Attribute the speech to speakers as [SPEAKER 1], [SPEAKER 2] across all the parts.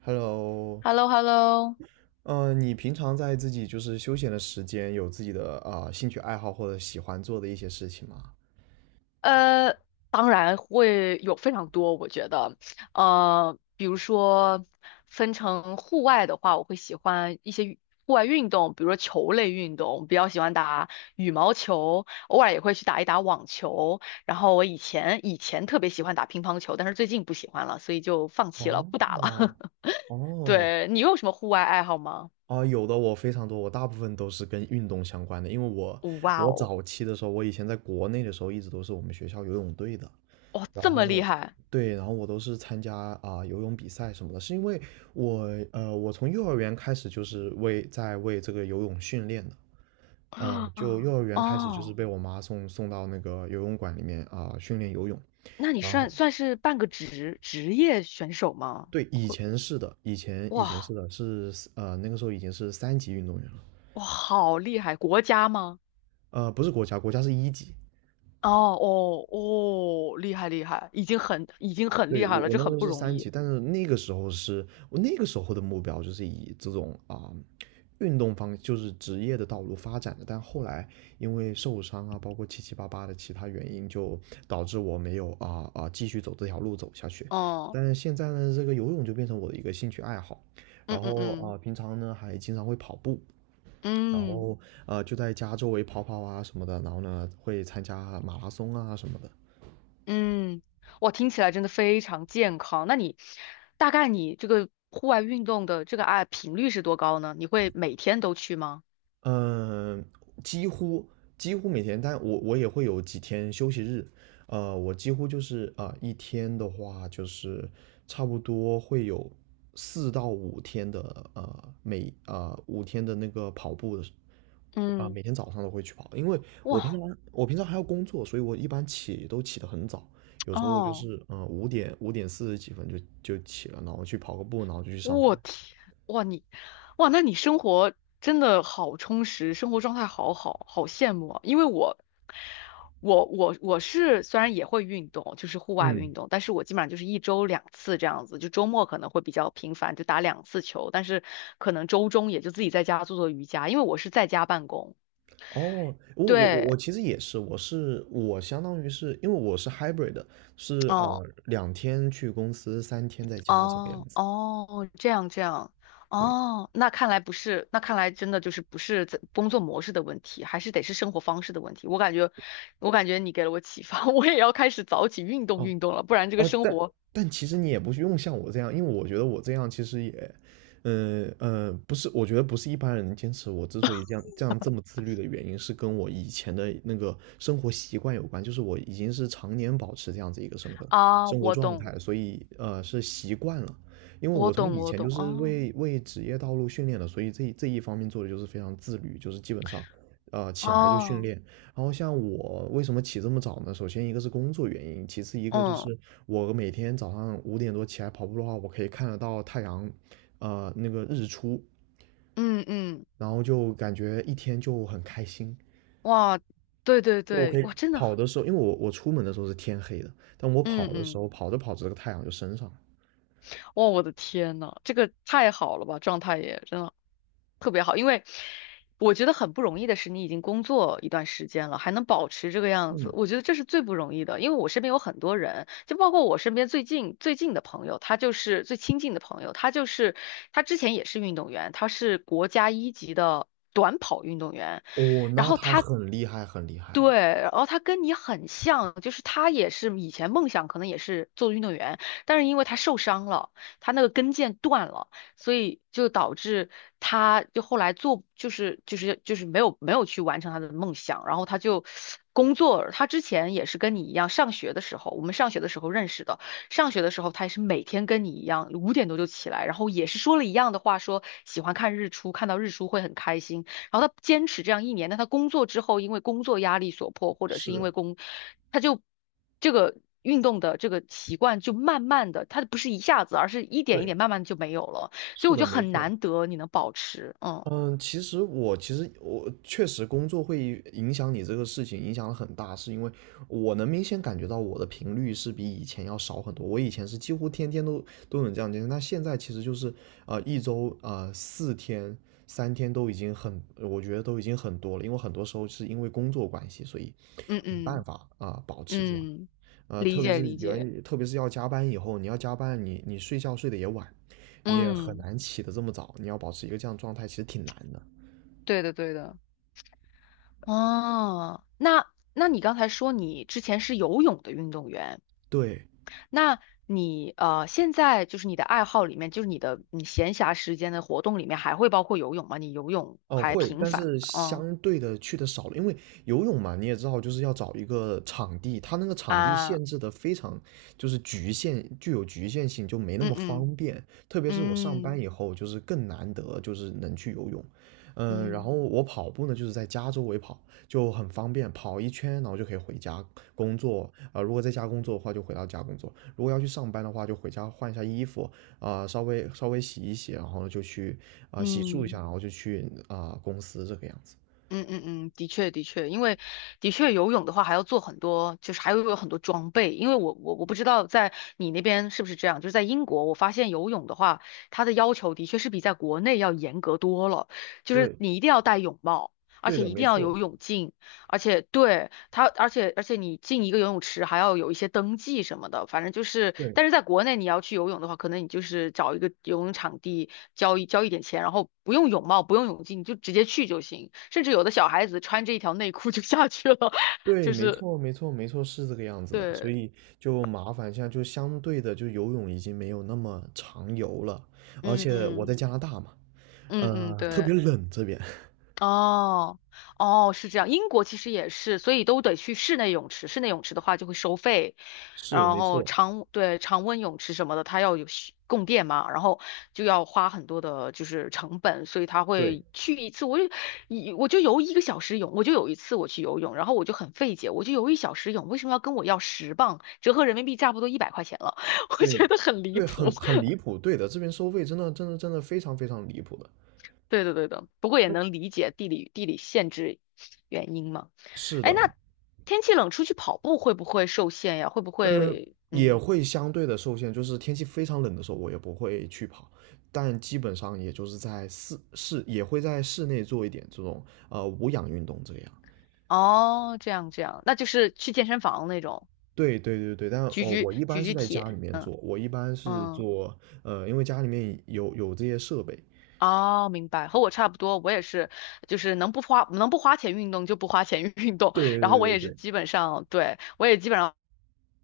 [SPEAKER 1] Hello，
[SPEAKER 2] Hello Hello
[SPEAKER 1] 你平常在自己就是休闲的时间，有自己的兴趣爱好或者喜欢做的一些事情吗？
[SPEAKER 2] 呃，当然会有非常多，我觉得，比如说分成户外的话，我会喜欢一些户外运动，比如说球类运动，比较喜欢打羽毛球，偶尔也会去打一打网球。然后我以前特别喜欢打乒乓球，但是最近不喜欢了，所以就放弃了，不打了。
[SPEAKER 1] 哦。 哦。
[SPEAKER 2] 对，你有什么户外爱好吗？
[SPEAKER 1] 啊，有的我非常多，我大部分都是跟运动相关的，因为我
[SPEAKER 2] 哇
[SPEAKER 1] 我
[SPEAKER 2] 哦，
[SPEAKER 1] 早期的时候，我以前在国内的时候，一直都是我们学校游泳队的。
[SPEAKER 2] 哇，
[SPEAKER 1] 然
[SPEAKER 2] 这么厉
[SPEAKER 1] 后，
[SPEAKER 2] 害！
[SPEAKER 1] 对，然后我都是参加游泳比赛什么的，是因为我我从幼儿园开始就是为这个游泳训练的。就幼儿 园开始就是
[SPEAKER 2] 哦，
[SPEAKER 1] 被我妈送到那个游泳馆里面训练游泳。
[SPEAKER 2] 那你
[SPEAKER 1] 然
[SPEAKER 2] 算
[SPEAKER 1] 后，
[SPEAKER 2] 算是半个职业选手吗？
[SPEAKER 1] 对，以
[SPEAKER 2] 会
[SPEAKER 1] 前是的，以前
[SPEAKER 2] 哇
[SPEAKER 1] 是的是那个时候已经是三级运动员了。
[SPEAKER 2] 哇，好厉害！国家吗？
[SPEAKER 1] 不是国家，国家是一级。
[SPEAKER 2] 哦哦哦，厉害厉害，已经很
[SPEAKER 1] 对，
[SPEAKER 2] 厉
[SPEAKER 1] 我
[SPEAKER 2] 害了，
[SPEAKER 1] 我
[SPEAKER 2] 这
[SPEAKER 1] 那时
[SPEAKER 2] 很
[SPEAKER 1] 候
[SPEAKER 2] 不
[SPEAKER 1] 是
[SPEAKER 2] 容
[SPEAKER 1] 三级，
[SPEAKER 2] 易。
[SPEAKER 1] 但是那个时候是我那个时候的目标就是以这种运动方就是职业的道路发展的，但后来因为受伤啊，包括七七八八的其他原因，就导致我没有继续走这条路走下去。
[SPEAKER 2] 哦，
[SPEAKER 1] 但是现在呢，这个游泳就变成我的一个兴趣爱好，
[SPEAKER 2] 嗯
[SPEAKER 1] 然
[SPEAKER 2] 嗯
[SPEAKER 1] 后
[SPEAKER 2] 嗯
[SPEAKER 1] 平常呢还经常会跑步，然
[SPEAKER 2] 嗯
[SPEAKER 1] 后就在家周围跑跑啊什么的，然后呢会参加马拉松啊什么的。
[SPEAKER 2] 嗯，哇，听起来真的非常健康。那你大概你这个户外运动的这个频率是多高呢？你会每天都去吗？
[SPEAKER 1] 嗯，几乎几乎每天，但我也会有几天休息日。我几乎就是一天的话就是差不多会有4到5天的呃每啊、呃、五天的那个跑步的时
[SPEAKER 2] 嗯，
[SPEAKER 1] 每天早上都会去跑，因为我平常
[SPEAKER 2] 哇
[SPEAKER 1] 我平常还要工作，所以我一般起都起得很早，有时候就
[SPEAKER 2] 哦。
[SPEAKER 1] 是5点四十几分就起了，然后去跑个步，然后就去上班。
[SPEAKER 2] 我天，哇你，哇那你生活真的好充实，生活状态好好，好羡慕啊！因为我是虽然也会运动，就是户外
[SPEAKER 1] 嗯。
[SPEAKER 2] 运动，但是我基本上就是1周2次这样子，就周末可能会比较频繁，就打两次球，但是可能周中也就自己在家做做瑜伽，因为我是在家办公。
[SPEAKER 1] 哦，我
[SPEAKER 2] 对，
[SPEAKER 1] 其实也是，我相当于是因为我是 hybrid 的，是
[SPEAKER 2] 嗯。
[SPEAKER 1] 2天去公司，三天在家这个样
[SPEAKER 2] 哦
[SPEAKER 1] 子。
[SPEAKER 2] 哦，这样这样，
[SPEAKER 1] 对。
[SPEAKER 2] 哦，那看来不是，那看来真的就是不是在工作模式的问题，还是得是生活方式的问题。我感觉你给了我启发。我也要开始早起运动
[SPEAKER 1] 哦。
[SPEAKER 2] 运动了，不然这个
[SPEAKER 1] 呃，
[SPEAKER 2] 生
[SPEAKER 1] 但
[SPEAKER 2] 活
[SPEAKER 1] 但其实你也不用像我这样，因为我觉得我这样其实也，不是，我觉得不是一般人能坚持。我之所以这样这么自律的原因，是跟我以前的那个生活习惯有关，就是我已经是常年保持这样子一个生活
[SPEAKER 2] 啊，
[SPEAKER 1] 生活
[SPEAKER 2] 我
[SPEAKER 1] 状
[SPEAKER 2] 懂，
[SPEAKER 1] 态，所以是习惯了。因为
[SPEAKER 2] 我
[SPEAKER 1] 我从
[SPEAKER 2] 懂，
[SPEAKER 1] 以
[SPEAKER 2] 我
[SPEAKER 1] 前
[SPEAKER 2] 懂，
[SPEAKER 1] 就是
[SPEAKER 2] 哦
[SPEAKER 1] 为职业道路训练的，所以这一方面做的就是非常自律，就是基本上，起来就训
[SPEAKER 2] 哦，
[SPEAKER 1] 练。然后像我为什么起这么早呢？首先一个是工作原因，其次一个就
[SPEAKER 2] 嗯
[SPEAKER 1] 是我每天早上5点多起来跑步的话，我可以看得到太阳，那个日出，
[SPEAKER 2] 嗯嗯，
[SPEAKER 1] 然后就感觉一天就很开心。
[SPEAKER 2] 哇，对对
[SPEAKER 1] 就我可
[SPEAKER 2] 对，
[SPEAKER 1] 以
[SPEAKER 2] 哇，真的，
[SPEAKER 1] 跑的时候，因为我出门的时候是天黑的，但我
[SPEAKER 2] 嗯
[SPEAKER 1] 跑的时
[SPEAKER 2] 嗯，
[SPEAKER 1] 候，跑着跑着这个太阳就升上了。
[SPEAKER 2] 哇，我的天呐，这个太好了吧，状态也真的。特别好，因为我觉得很不容易的是，你已经工作一段时间了，还能保持这个样子，
[SPEAKER 1] 嗯。
[SPEAKER 2] 我觉得这是最不容易的。因为我身边有很多人，就包括我身边最近的朋友，他就是最亲近的朋友，他之前也是运动员，他是国家一级的短跑运动员。
[SPEAKER 1] 哦，
[SPEAKER 2] 然
[SPEAKER 1] 那
[SPEAKER 2] 后
[SPEAKER 1] 他
[SPEAKER 2] 他
[SPEAKER 1] 很厉害，很厉害了。
[SPEAKER 2] 对，然后他跟你很像，就是他也是以前梦想可能也是做运动员，但是因为他受伤了，他那个跟腱断了，所以就导致他就后来没有去完成他的梦想，然后他就工作，他之前也是跟你一样，上学的时候，我们上学的时候认识的，上学的时候他也是每天跟你一样，5点多就起来，然后也是说了一样的话，说喜欢看日出，看到日出会很开心。然后他坚持这样1年，但他工作之后，因为工作压力所迫，或者是因
[SPEAKER 1] 是。
[SPEAKER 2] 为工，他就这个运动的这个习惯就慢慢的，他不是一下子，而是一点一
[SPEAKER 1] 对。
[SPEAKER 2] 点慢慢地就没有了。所以
[SPEAKER 1] 是
[SPEAKER 2] 我觉
[SPEAKER 1] 的，
[SPEAKER 2] 得
[SPEAKER 1] 没
[SPEAKER 2] 很
[SPEAKER 1] 错。
[SPEAKER 2] 难得你能保持，嗯
[SPEAKER 1] 嗯，其实我确实工作会影响你这个事情，影响得很大，是因为我能明显感觉到我的频率是比以前要少很多。我以前是几乎天天都能这样进行，那现在其实就是一周三天都已经很，我觉得都已经很多了，因为很多时候是因为工作关系，所以
[SPEAKER 2] 嗯
[SPEAKER 1] 没办
[SPEAKER 2] 嗯
[SPEAKER 1] 法保持这样。
[SPEAKER 2] 嗯，理解理解，
[SPEAKER 1] 特别是要加班以后，你要加班，你睡觉睡得也晚，你也很
[SPEAKER 2] 嗯，
[SPEAKER 1] 难起得这么早，你要保持一个这样状态，其实挺难的。
[SPEAKER 2] 对的对的，哦，那你刚才说你之前是游泳的运动员。
[SPEAKER 1] 对。
[SPEAKER 2] 那你现在就是你的爱好里面，就是你闲暇时间的活动里面，还会包括游泳吗？你游泳
[SPEAKER 1] 哦，
[SPEAKER 2] 还
[SPEAKER 1] 会，
[SPEAKER 2] 频
[SPEAKER 1] 但
[SPEAKER 2] 繁吗？
[SPEAKER 1] 是
[SPEAKER 2] 嗯
[SPEAKER 1] 相对的去的少了，因为游泳嘛，你也知道，就是要找一个场地，它那个场地
[SPEAKER 2] 啊，
[SPEAKER 1] 限制的非常，就是局限，具有局限性，就没那
[SPEAKER 2] 嗯
[SPEAKER 1] 么
[SPEAKER 2] 嗯
[SPEAKER 1] 方便。特别是我上班
[SPEAKER 2] 嗯
[SPEAKER 1] 以后，就是更难得，就是能去游泳。嗯。然
[SPEAKER 2] 嗯
[SPEAKER 1] 后我跑步呢，就是在家周围跑，就很方便，跑一圈，然后就可以回家工作。如果在家工作的话，就回到家工作；如果要去上班的话，就回家换一下衣服，稍微稍微洗一洗，然后呢就去洗漱一下，
[SPEAKER 2] 嗯
[SPEAKER 1] 然后就去公司这个样子。
[SPEAKER 2] 嗯嗯嗯，的确的确，因为的确游泳的话还要做很多，就是还会有很多装备，因为我不知道在你那边是不是这样，就是在英国，我发现游泳的话，它的要求的确是比在国内要严格多了，就是
[SPEAKER 1] 对。
[SPEAKER 2] 你一定要戴泳帽，而
[SPEAKER 1] 对
[SPEAKER 2] 且
[SPEAKER 1] 的，
[SPEAKER 2] 一定
[SPEAKER 1] 没
[SPEAKER 2] 要
[SPEAKER 1] 错。
[SPEAKER 2] 有泳镜。而且对他，而且而且你进一个游泳池还要有一些登记什么的，反正就是，
[SPEAKER 1] 对
[SPEAKER 2] 但是在国内你要去游泳的话，可能你就是找一个游泳场地，交一交一点钱，然后不用泳帽，不用泳镜，你就直接去就行。甚至有的小孩子穿着一条内裤就下去了。
[SPEAKER 1] 对，
[SPEAKER 2] 就
[SPEAKER 1] 没
[SPEAKER 2] 是
[SPEAKER 1] 错，没错，没错，是这个样子的。所
[SPEAKER 2] 对，
[SPEAKER 1] 以就麻烦现在就相对的，就游泳已经没有那么常游了，而
[SPEAKER 2] 嗯
[SPEAKER 1] 且我在
[SPEAKER 2] 嗯，
[SPEAKER 1] 加拿大嘛，
[SPEAKER 2] 嗯嗯
[SPEAKER 1] 特
[SPEAKER 2] 对。
[SPEAKER 1] 别冷这边。
[SPEAKER 2] 哦，哦，是这样。英国其实也是，所以都得去室内泳池。室内泳池的话就会收费，
[SPEAKER 1] 是，
[SPEAKER 2] 然
[SPEAKER 1] 没
[SPEAKER 2] 后
[SPEAKER 1] 错。
[SPEAKER 2] 对，常温泳池什么的，它要有需供电嘛，然后就要花很多的就是成本，所以他
[SPEAKER 1] 对
[SPEAKER 2] 会去一次，我就游1个小时泳，我就有一次我去游泳，然后我就很费解，我就游1小时泳，为什么要跟我要10磅，折合人民币差不多100块钱了。我
[SPEAKER 1] 对
[SPEAKER 2] 觉得很离
[SPEAKER 1] 对，
[SPEAKER 2] 谱。
[SPEAKER 1] 很离谱，对的，这边收费真的真的真的非常非常离谱的。
[SPEAKER 2] 对的，对的，不过也
[SPEAKER 1] 嗯，
[SPEAKER 2] 能理解地理限制原因嘛。
[SPEAKER 1] 是
[SPEAKER 2] 哎，
[SPEAKER 1] 的。
[SPEAKER 2] 那天气冷出去跑步会不会受限呀？会不
[SPEAKER 1] 嗯，
[SPEAKER 2] 会
[SPEAKER 1] 也
[SPEAKER 2] 嗯
[SPEAKER 1] 会相对的受限，就是天气非常冷的时候，我也不会去跑，但基本上也就是在室室也会在室内做一点这种无氧运动这个样。
[SPEAKER 2] 哦，这样这样，那就是去健身房那种
[SPEAKER 1] 对对对对，但
[SPEAKER 2] 举
[SPEAKER 1] 哦，
[SPEAKER 2] 举
[SPEAKER 1] 我一般
[SPEAKER 2] 举
[SPEAKER 1] 是
[SPEAKER 2] 举
[SPEAKER 1] 在家里
[SPEAKER 2] 铁，
[SPEAKER 1] 面
[SPEAKER 2] 嗯
[SPEAKER 1] 做，我一般是
[SPEAKER 2] 嗯
[SPEAKER 1] 做，因为家里面有这些设备。
[SPEAKER 2] 哦，明白，和我差不多，我也是，就是能不花钱运动就不花钱 运动，
[SPEAKER 1] 对对
[SPEAKER 2] 然后我
[SPEAKER 1] 对对
[SPEAKER 2] 也是
[SPEAKER 1] 对。
[SPEAKER 2] 基本上，对，我也基本上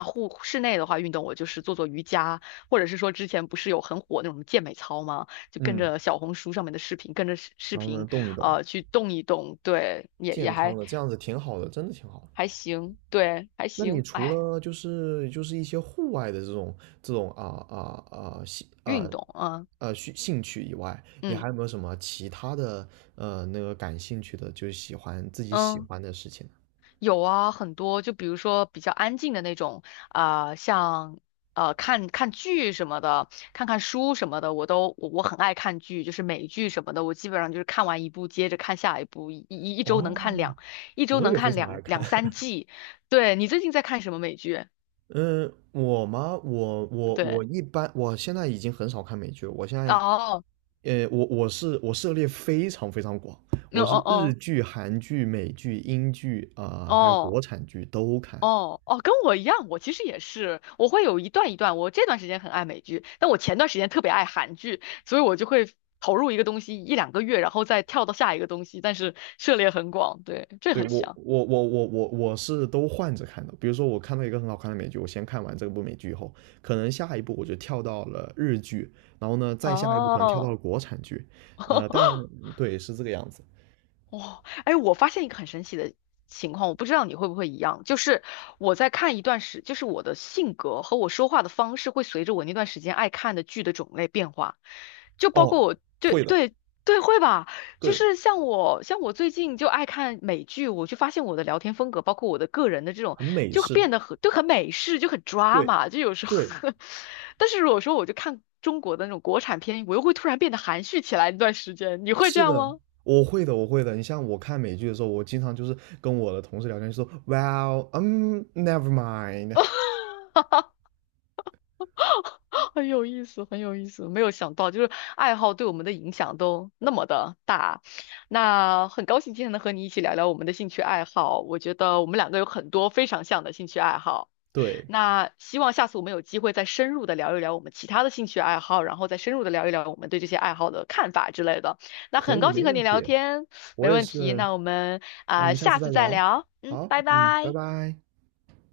[SPEAKER 2] 室内的话运动，我就是做做瑜伽，或者是说之前不是有很火那种健美操吗？就跟
[SPEAKER 1] 嗯，
[SPEAKER 2] 着小红书上面的视频，跟着视视
[SPEAKER 1] 然后呢，
[SPEAKER 2] 频，
[SPEAKER 1] 动一动，
[SPEAKER 2] 去动一动，对，也
[SPEAKER 1] 健康
[SPEAKER 2] 还
[SPEAKER 1] 的，这样子挺好的，真的挺好的。
[SPEAKER 2] 还行，对，还
[SPEAKER 1] 那你
[SPEAKER 2] 行，
[SPEAKER 1] 除
[SPEAKER 2] 哎，
[SPEAKER 1] 了就是一些户外的这种啊啊啊兴啊
[SPEAKER 2] 运动啊，
[SPEAKER 1] 啊兴兴趣以外，你还
[SPEAKER 2] 嗯
[SPEAKER 1] 有没有什么其他的那个感兴趣的，就是喜欢自己喜
[SPEAKER 2] 嗯嗯。
[SPEAKER 1] 欢的事情呢？
[SPEAKER 2] 有啊，很多，就比如说比较安静的那种，啊、像看看剧什么的，看看书什么的，我都我我很爱看剧，就是美剧什么的，我基本上就是看完一部接着看下一部，
[SPEAKER 1] 哦，
[SPEAKER 2] 一周
[SPEAKER 1] 我
[SPEAKER 2] 能
[SPEAKER 1] 也非
[SPEAKER 2] 看
[SPEAKER 1] 常爱
[SPEAKER 2] 两
[SPEAKER 1] 看。
[SPEAKER 2] 两三 季。对，你最近在看什么美剧？
[SPEAKER 1] 嗯，我吗？我
[SPEAKER 2] 对，
[SPEAKER 1] 一般，我现在已经很少看美剧了。我现在，
[SPEAKER 2] 哦，
[SPEAKER 1] 我涉猎非常非常广，
[SPEAKER 2] 嗯
[SPEAKER 1] 我
[SPEAKER 2] 哦
[SPEAKER 1] 是日
[SPEAKER 2] 哦
[SPEAKER 1] 剧、韩剧、美剧、英剧还有
[SPEAKER 2] 哦。
[SPEAKER 1] 国产剧都看。
[SPEAKER 2] 哦哦，跟我一样，我其实也是，我会有一段一段。我这段时间很爱美剧，但我前段时间特别爱韩剧，所以我就会投入一个东西一两个月，然后再跳到下一个东西，但是涉猎很广，对，这
[SPEAKER 1] 对，
[SPEAKER 2] 很
[SPEAKER 1] 我
[SPEAKER 2] 像。
[SPEAKER 1] 我我我我我是都换着看的。比如说我看到一个很好看的美剧，我先看完这部美剧以后，可能下一步我就跳到了日剧，然后呢再下一步可能跳到
[SPEAKER 2] 哦，
[SPEAKER 1] 了国产剧，但，对，是这个样子。
[SPEAKER 2] 哇，哎，我发现一个很神奇的情况，我不知道你会不会一样，就是我在看一段时，就是我的性格和我说话的方式会随着我那段时间爱看的剧的种类变化，就包
[SPEAKER 1] 哦，
[SPEAKER 2] 括我，对
[SPEAKER 1] 会的。
[SPEAKER 2] 对对，会吧，就
[SPEAKER 1] 对，
[SPEAKER 2] 是像我最近就爱看美剧，我就发现我的聊天风格，包括我的个人的这种，
[SPEAKER 1] 很美
[SPEAKER 2] 就
[SPEAKER 1] 式。
[SPEAKER 2] 变得很美式，就很
[SPEAKER 1] 对
[SPEAKER 2] drama，就有时候。
[SPEAKER 1] 对，
[SPEAKER 2] 但是如果说我就看中国的那种国产片，我又会突然变得含蓄起来一段时间，你会这
[SPEAKER 1] 是
[SPEAKER 2] 样
[SPEAKER 1] 的。
[SPEAKER 2] 吗？
[SPEAKER 1] 我会的，我会的。你像我看美剧的时候，我经常就是跟我的同事聊天，说，Well，never mind。
[SPEAKER 2] 很有意思，很有意思，没有想到，就是爱好对我们的影响都那么的大。那很高兴今天能和你一起聊聊我们的兴趣爱好，我觉得我们两个有很多非常像的兴趣爱好。
[SPEAKER 1] 对，
[SPEAKER 2] 那希望下次我们有机会再深入的聊一聊我们其他的兴趣爱好，然后再深入的聊一聊我们对这些爱好的看法之类的。那
[SPEAKER 1] 可
[SPEAKER 2] 很
[SPEAKER 1] 以，
[SPEAKER 2] 高
[SPEAKER 1] 没
[SPEAKER 2] 兴和你
[SPEAKER 1] 问
[SPEAKER 2] 聊
[SPEAKER 1] 题。
[SPEAKER 2] 天，
[SPEAKER 1] 我
[SPEAKER 2] 没
[SPEAKER 1] 也
[SPEAKER 2] 问题。
[SPEAKER 1] 是。
[SPEAKER 2] 那我们
[SPEAKER 1] 那我
[SPEAKER 2] 啊、
[SPEAKER 1] 们下次
[SPEAKER 2] 下
[SPEAKER 1] 再
[SPEAKER 2] 次再
[SPEAKER 1] 聊。
[SPEAKER 2] 聊，嗯，
[SPEAKER 1] 好，
[SPEAKER 2] 拜
[SPEAKER 1] 嗯，拜
[SPEAKER 2] 拜。
[SPEAKER 1] 拜。